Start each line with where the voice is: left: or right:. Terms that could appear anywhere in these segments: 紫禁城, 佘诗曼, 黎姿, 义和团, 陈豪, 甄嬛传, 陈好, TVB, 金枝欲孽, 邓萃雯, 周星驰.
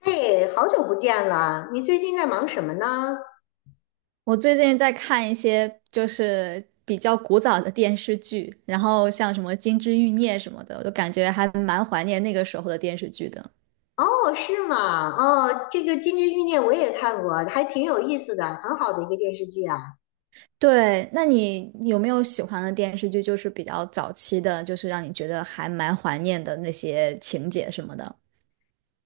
left: 哎，好久不见了，你最近在忙什么呢？
right: 我最近在看一些就是比较古早的电视剧，然后像什么《金枝欲孽》什么的，我就感觉还蛮怀念那个时候的电视剧的。
left: 哦，是吗？哦，这个《金枝欲孽》我也看过，还挺有意思的，很好的一个电视剧啊。
right: 对，那你有没有喜欢的电视剧，就是比较早期的，就是让你觉得还蛮怀念的那些情节什么的？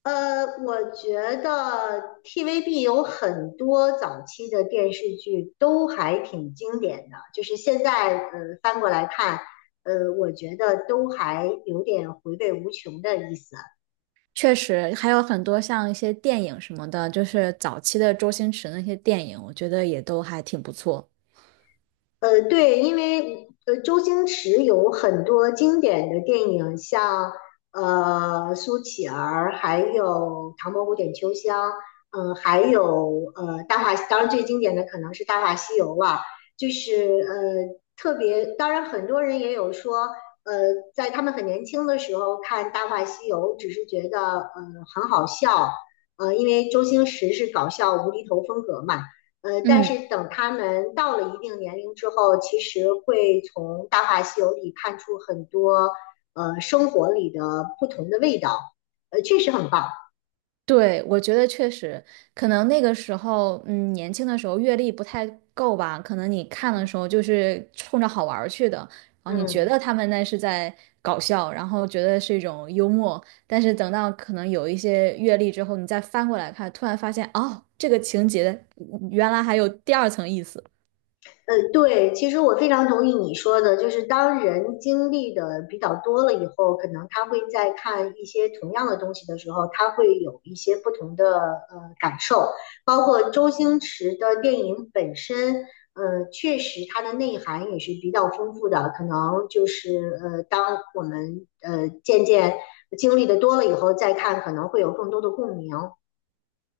left: 我觉得 TVB 有很多早期的电视剧都还挺经典的，就是现在翻过来看，我觉得都还有点回味无穷的意思。
right: 确实，还有很多像一些电影什么的，就是早期的周星驰那些电影，我觉得也都还挺不错。
left: 对，因为周星驰有很多经典的电影，像呃《苏乞儿》，还有《唐伯虎点秋香》，还有《大话》，当然最经典的可能是《大话西游》了。就是特别，当然很多人也有说，呃，在他们很年轻的时候看《大话西游》，只是觉得很好笑，因为周星驰是搞笑无厘头风格嘛。但
right: 嗯。
left: 是等他们到了一定年龄之后，其实会从《大话西游》里看出很多生活里的不同的味道，确实很棒。
right: 对，我觉得确实，可能那个时候，嗯，年轻的时候阅历不太够吧，可能你看的时候
left: 嗯
right: 就是冲着好玩儿去的，然后你觉
left: 嗯。
right: 得他们那是在搞笑，然后觉得是一种幽默，但是等到可能有一些阅历之后，你再翻过来看，突然发现，哦，这个情节原来还有第二层意思。
left: 对，其实我非常同意你说的，就是当人经历的比较多了以后，可能他会在看一些同样的东西的时候，他会有一些不同的感受，包括周星驰的电影本身，确实它的内涵也是比较丰富的，可能就是当我们渐渐经历的多了以后再看，可能会有更多的共鸣。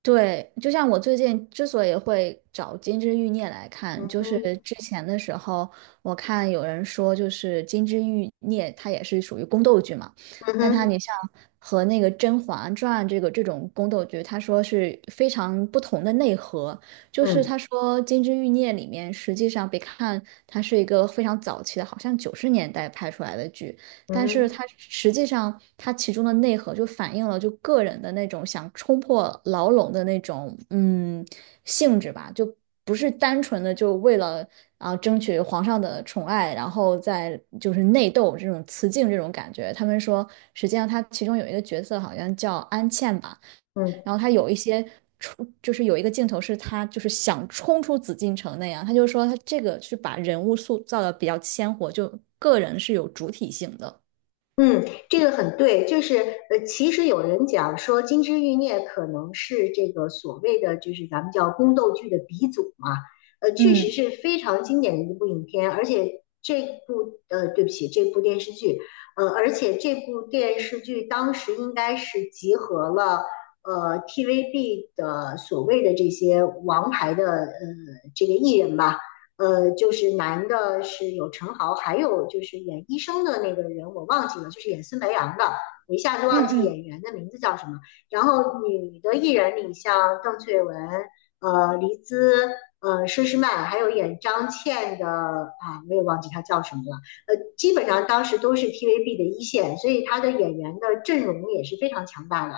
right: 对，就像我最近之所以会找《金枝欲孽》来看，
left: 嗯
right: 就是
left: 哼，
right: 之前的时候，我看有人说，就是《金枝欲孽》它也是属于宫斗剧嘛，
left: 嗯
right: 但它你
left: 哼，
right: 像和那个《甄嬛传》这个这种宫斗剧，他说是非常不同的内核。就是
left: 嗯，
right: 他说《金枝欲孽》里面，实际上别看它是一个非常早期的，好像九十年代拍出来的剧，
left: 嗯
right: 但是
left: 哼，
right: 它实际上它其中的内核就反映了就个人的那种想冲破牢笼的那种性质吧，就不是单纯的就为了啊争取皇上的宠爱，然后再就是内斗这种雌竞这种感觉。他们说，实际上他其中有一个角色好像叫安茜吧，
left: 嗯。
right: 然后他有一些。冲就是有一个镜头是他就是想冲出紫禁城那样，他就说他这个是把人物塑造的比较鲜活，就个人是有主体性的。
left: 嗯，这个很对，就是其实有人讲说《金枝欲孽》可能是这个所谓的就是咱们叫宫斗剧的鼻祖嘛，确实
right: 嗯
left: 是非常经典的一部影片，而且这部对不起，这部电视剧，而且这部电视剧当时应该是集合了 TVB 的所谓的这些王牌的这个艺人吧，就是男的是有陈豪，还有就是演医生的那个人我忘记了，就是演孙白杨的，我一下子
right: 嗯
left: 忘记
right: 嗯，
left: 演员的名字叫什么。然后女的艺人里，像邓萃雯、黎姿、佘诗曼，还有演张倩的啊，我也忘记她叫什么了。基本上当时都是 TVB 的一线，所以她的演员的阵容也是非常强大的。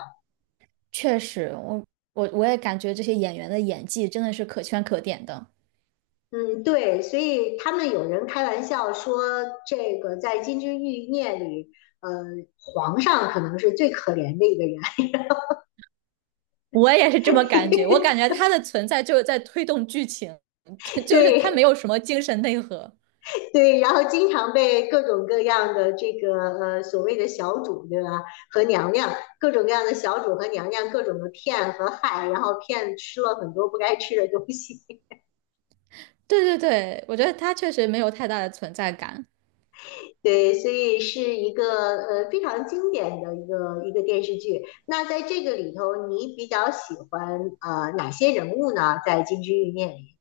right: 确实，我也感觉这些演员的演技真的是可圈可点的。
left: 嗯，对，所以他们有人开玩笑说，这个在《金枝玉孽》里，呃，皇上可能是最可怜的一个人，
right: 我也是这么感觉，我感觉他的存在就是在推动剧情，就是他
left: 对
right: 没有什么精神内核。
left: 对，然后经常被各种各样的这个所谓的小主，对吧？和娘娘各种各样的小主和娘娘各种的骗和害，然后骗吃了很多不该吃的东西。
right: 对对对，我觉得他确实没有太大的存在感。
left: 对，所以是一个非常经典的一个电视剧。那在这个里头，你比较喜欢哪些人物呢？在《金枝欲孽》里，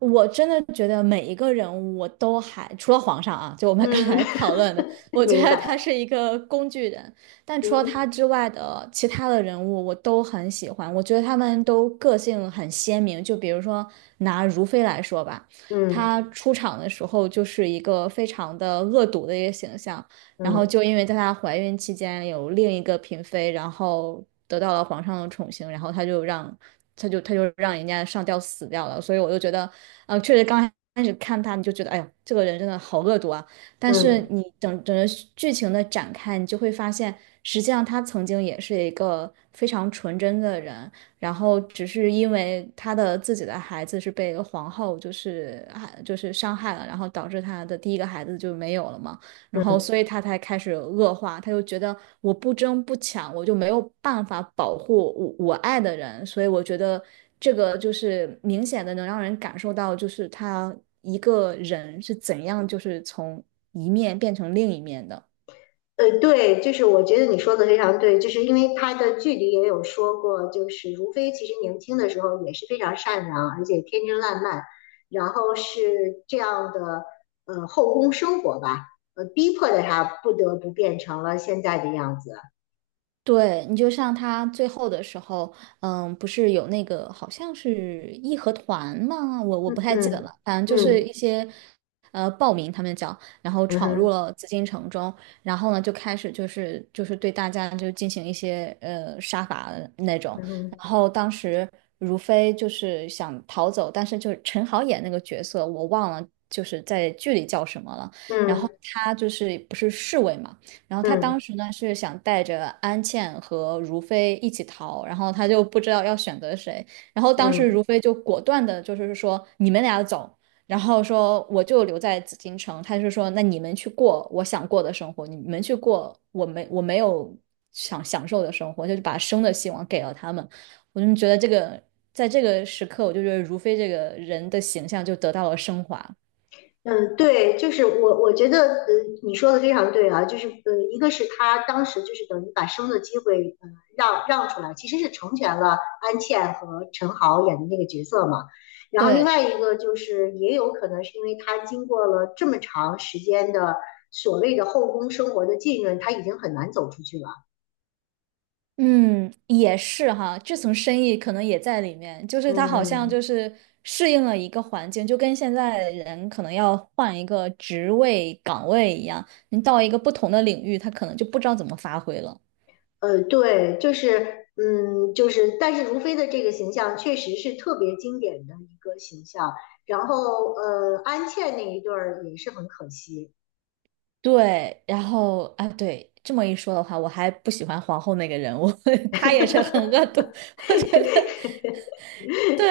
right: 我真的觉得每一个人物我都还，除了皇上啊，就我们刚
left: 嗯，
right: 才 讨论的，我 觉
left: 明
right: 得
left: 白，
right: 他是一个工具人。但除了
left: 嗯
right: 他之外的其他的人物，我都很喜欢。我觉得他们都个性很鲜明。就比如说拿如妃来说吧，
left: 嗯
right: 她出场的时候就是一个非常的恶毒的一个形象，然后
left: 嗯
right: 就因为在她怀孕期间有另一个嫔妃，然后得到了皇上的宠幸，然后她就让他就让人家上吊死掉了。所以我就觉得，确实刚开始看他，你就觉得，哎呦，这个人真的好恶毒啊。但是
left: 嗯
right: 你整个剧情的展开，你就会发现，实际上他曾经也是一个非常纯真的人，然后只是因为他的自己的孩子是被皇后就是啊就是伤害了，然后导致他的第一个孩子就没有了嘛。然后
left: 嗯
right: 所以他才开始恶化，他就觉得我不争不抢，我就没有办法保护我爱的人，所以我觉得这个就是明显的能让人感受到，就是他一个人是怎样就是从一面变成另一面的。
left: 对，就是我觉得你说的非常对，就是因为他的剧里也有说过，就是如妃其实年轻的时候也是非常善良，而且天真烂漫，然后是这样的后宫生活吧，逼迫着她不得不变成了现在的样子。
right: 对，你就像他最后的时候，嗯，不是有那个好像是义和团吗？我
left: 嗯
right: 不太记得了，
left: 嗯
right: 反正就是
left: 嗯
right: 一些暴民他们讲，然后
left: 嗯
right: 闯入
left: 哼
right: 了紫禁城中，然后呢就开始就是对大家就进行一些杀伐的那种，
left: 嗯
right: 然
left: 哼
right: 后当时如妃就是想逃走，但是就是陈好演那个角色我忘了就是在剧里叫什么了，
left: 嗯
right: 然后
left: 嗯
right: 他就是不是侍卫嘛。然后他当
left: 嗯。
right: 时呢是想带着安茜和如妃一起逃，然后他就不知道要选择谁。然后当时
left: 嗯
right: 如妃就果断的，就是说你们俩走，然后说我就留在紫禁城。他就说那你们去过我想过的生活，你们去过我没有想享受的生活，就是把生的希望给了他们。我就觉得这个在这个时刻，我就觉得如妃这个人的形象就得到了升华。
left: 嗯，对，我觉得，你说的非常对啊，就是，一个是他当时就是等于把生的机会，让出来，其实是成全了安茜和陈豪演的那个角色嘛。然后另
right: 对，
left: 外一个就是，也有可能是因为他经过了这么长时间的所谓的后宫生活的浸润，他已经很难走出去了。
right: 嗯，也是哈，这层深意可能也在里面，就是他好像
left: 嗯。
right: 就是适应了一个环境，就跟现在人可能要换一个职位岗位一样，你到一个不同的领域，他可能就不知道怎么发挥了。
left: 对，就是，但是如飞的这个形象确实是特别经典的一个形象。然后，安茜那一对儿也是很可惜，
right: 对，然后啊，对，这么一说的话，我还不喜欢皇后那个人物，她也是很恶 毒，我觉得。对，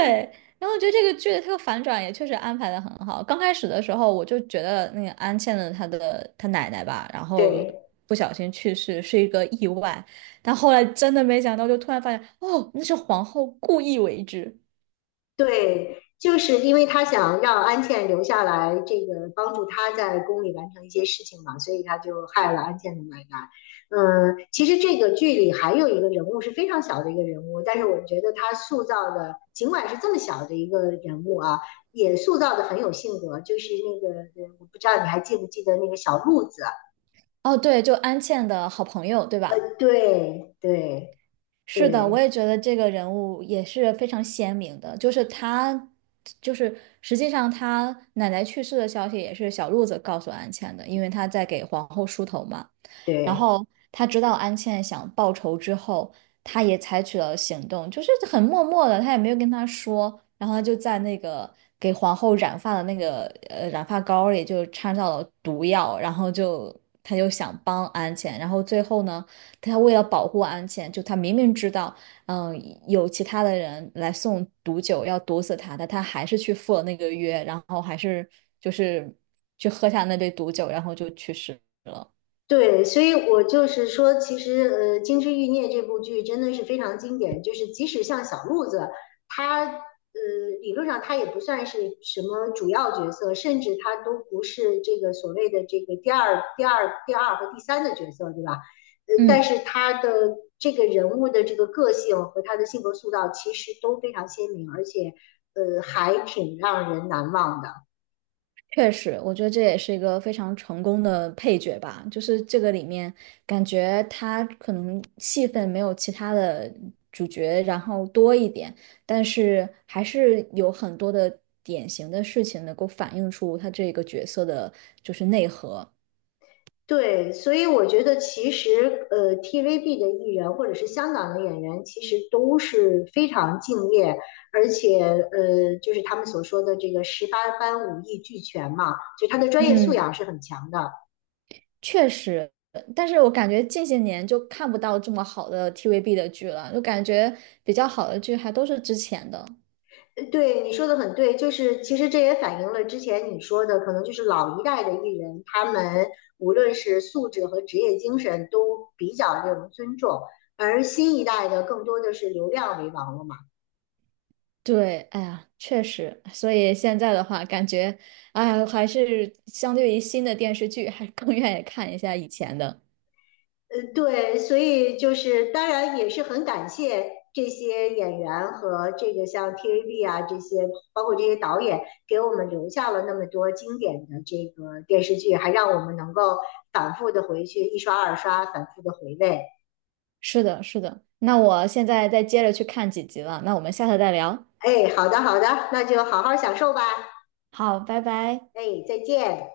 right: 然后我觉得这个剧的这个反转也确实安排的很好。刚开始的时候，我就觉得那个安茜的她奶奶吧，然后
left: 对。
right: 不小心去世是一个意外，但后来真的没想到，就突然发现哦，那是皇后故意为之。
left: 对，就是因为他想让安茜留下来，这个帮助他在宫里完成一些事情嘛，所以他就害了安茜的奶奶。嗯，其实这个剧里还有一个人物是非常小的一个人物，但是我觉得他塑造的，尽管是这么小的一个人物啊，也塑造的很有性格。就是那个，我不知道你还记不记得那个小鹿子啊？
right: 哦，对，就安茜的好朋友，对吧？
left: 呃，对对
right: 是的，我
left: 对
right: 也觉得这个人物也是非常鲜明的，就是他，就是实际上他奶奶去世的消息也是小鹿子告诉安茜的，因为他在给皇后梳头嘛。然
left: 对。
right: 后他知道安茜想报仇之后，他也采取了行动，就是很默默的，他也没有跟他说，然后他就在那个给皇后染发的那个染发膏里就掺到了毒药，然后就他就想帮安茜，然后最后呢。他为了保护安茜，就他明明知道，嗯、有其他的人来送毒酒要毒死他但他还是去赴了那个约，然后还是就是去喝下那杯毒酒，然后就去世。
left: 对，所以我就是说，其实《金枝欲孽》这部剧真的是非常经典。就是即使像小鹿子，他理论上他也不算是什么主要角色，甚至他都不是这个所谓的这个第二和第三的角色，对吧？但
right: 嗯。
left: 是他的这个人物的这个个性和他的性格塑造其实都非常鲜明，而且还挺让人难忘的。
right: 确实，我觉得这也是一个非常成功的配角吧。就是这个里面，感觉他可能戏份没有其他的主角然后多一点，但是还是有很多的典型的事情能够反映出他这个角色的就是内核。
left: 对，所以我觉得其实，TVB 的艺人或者是香港的演员，其实都是非常敬业，而且，就是他们所说的这个十八般武艺俱全嘛，就他的专业素
right: 嗯，
left: 养是很强的。
right: 确实，但是我感觉近些年就看不到这么好的 TVB 的剧了，就感觉比较好的剧还都是之前的。
left: 对，你说的很对，就是其实这也反映了之前你说的，可能就是老一代的艺人，他们无论是素质和职业精神都比较令人尊重，而新一代的更多的是流量为王了嘛。
right: 对，哎呀，确实，所以现在的话，感觉，哎呀，还是相对于新的电视剧，还更愿意看一下以前的。
left: 对，所以就是当然也是很感谢这些演员和这个像 TVB 啊这些，包括这些导演给我们留下了那么多经典的这个电视剧，还让我们能够反复的回去一刷二刷，反复的回味。
right: 是的，是的。那我现在再接着去看几集了，那我们下次再聊。
left: 哎，好的好的，那就好好享受吧。
right: 好，拜拜。
left: 哎，再见。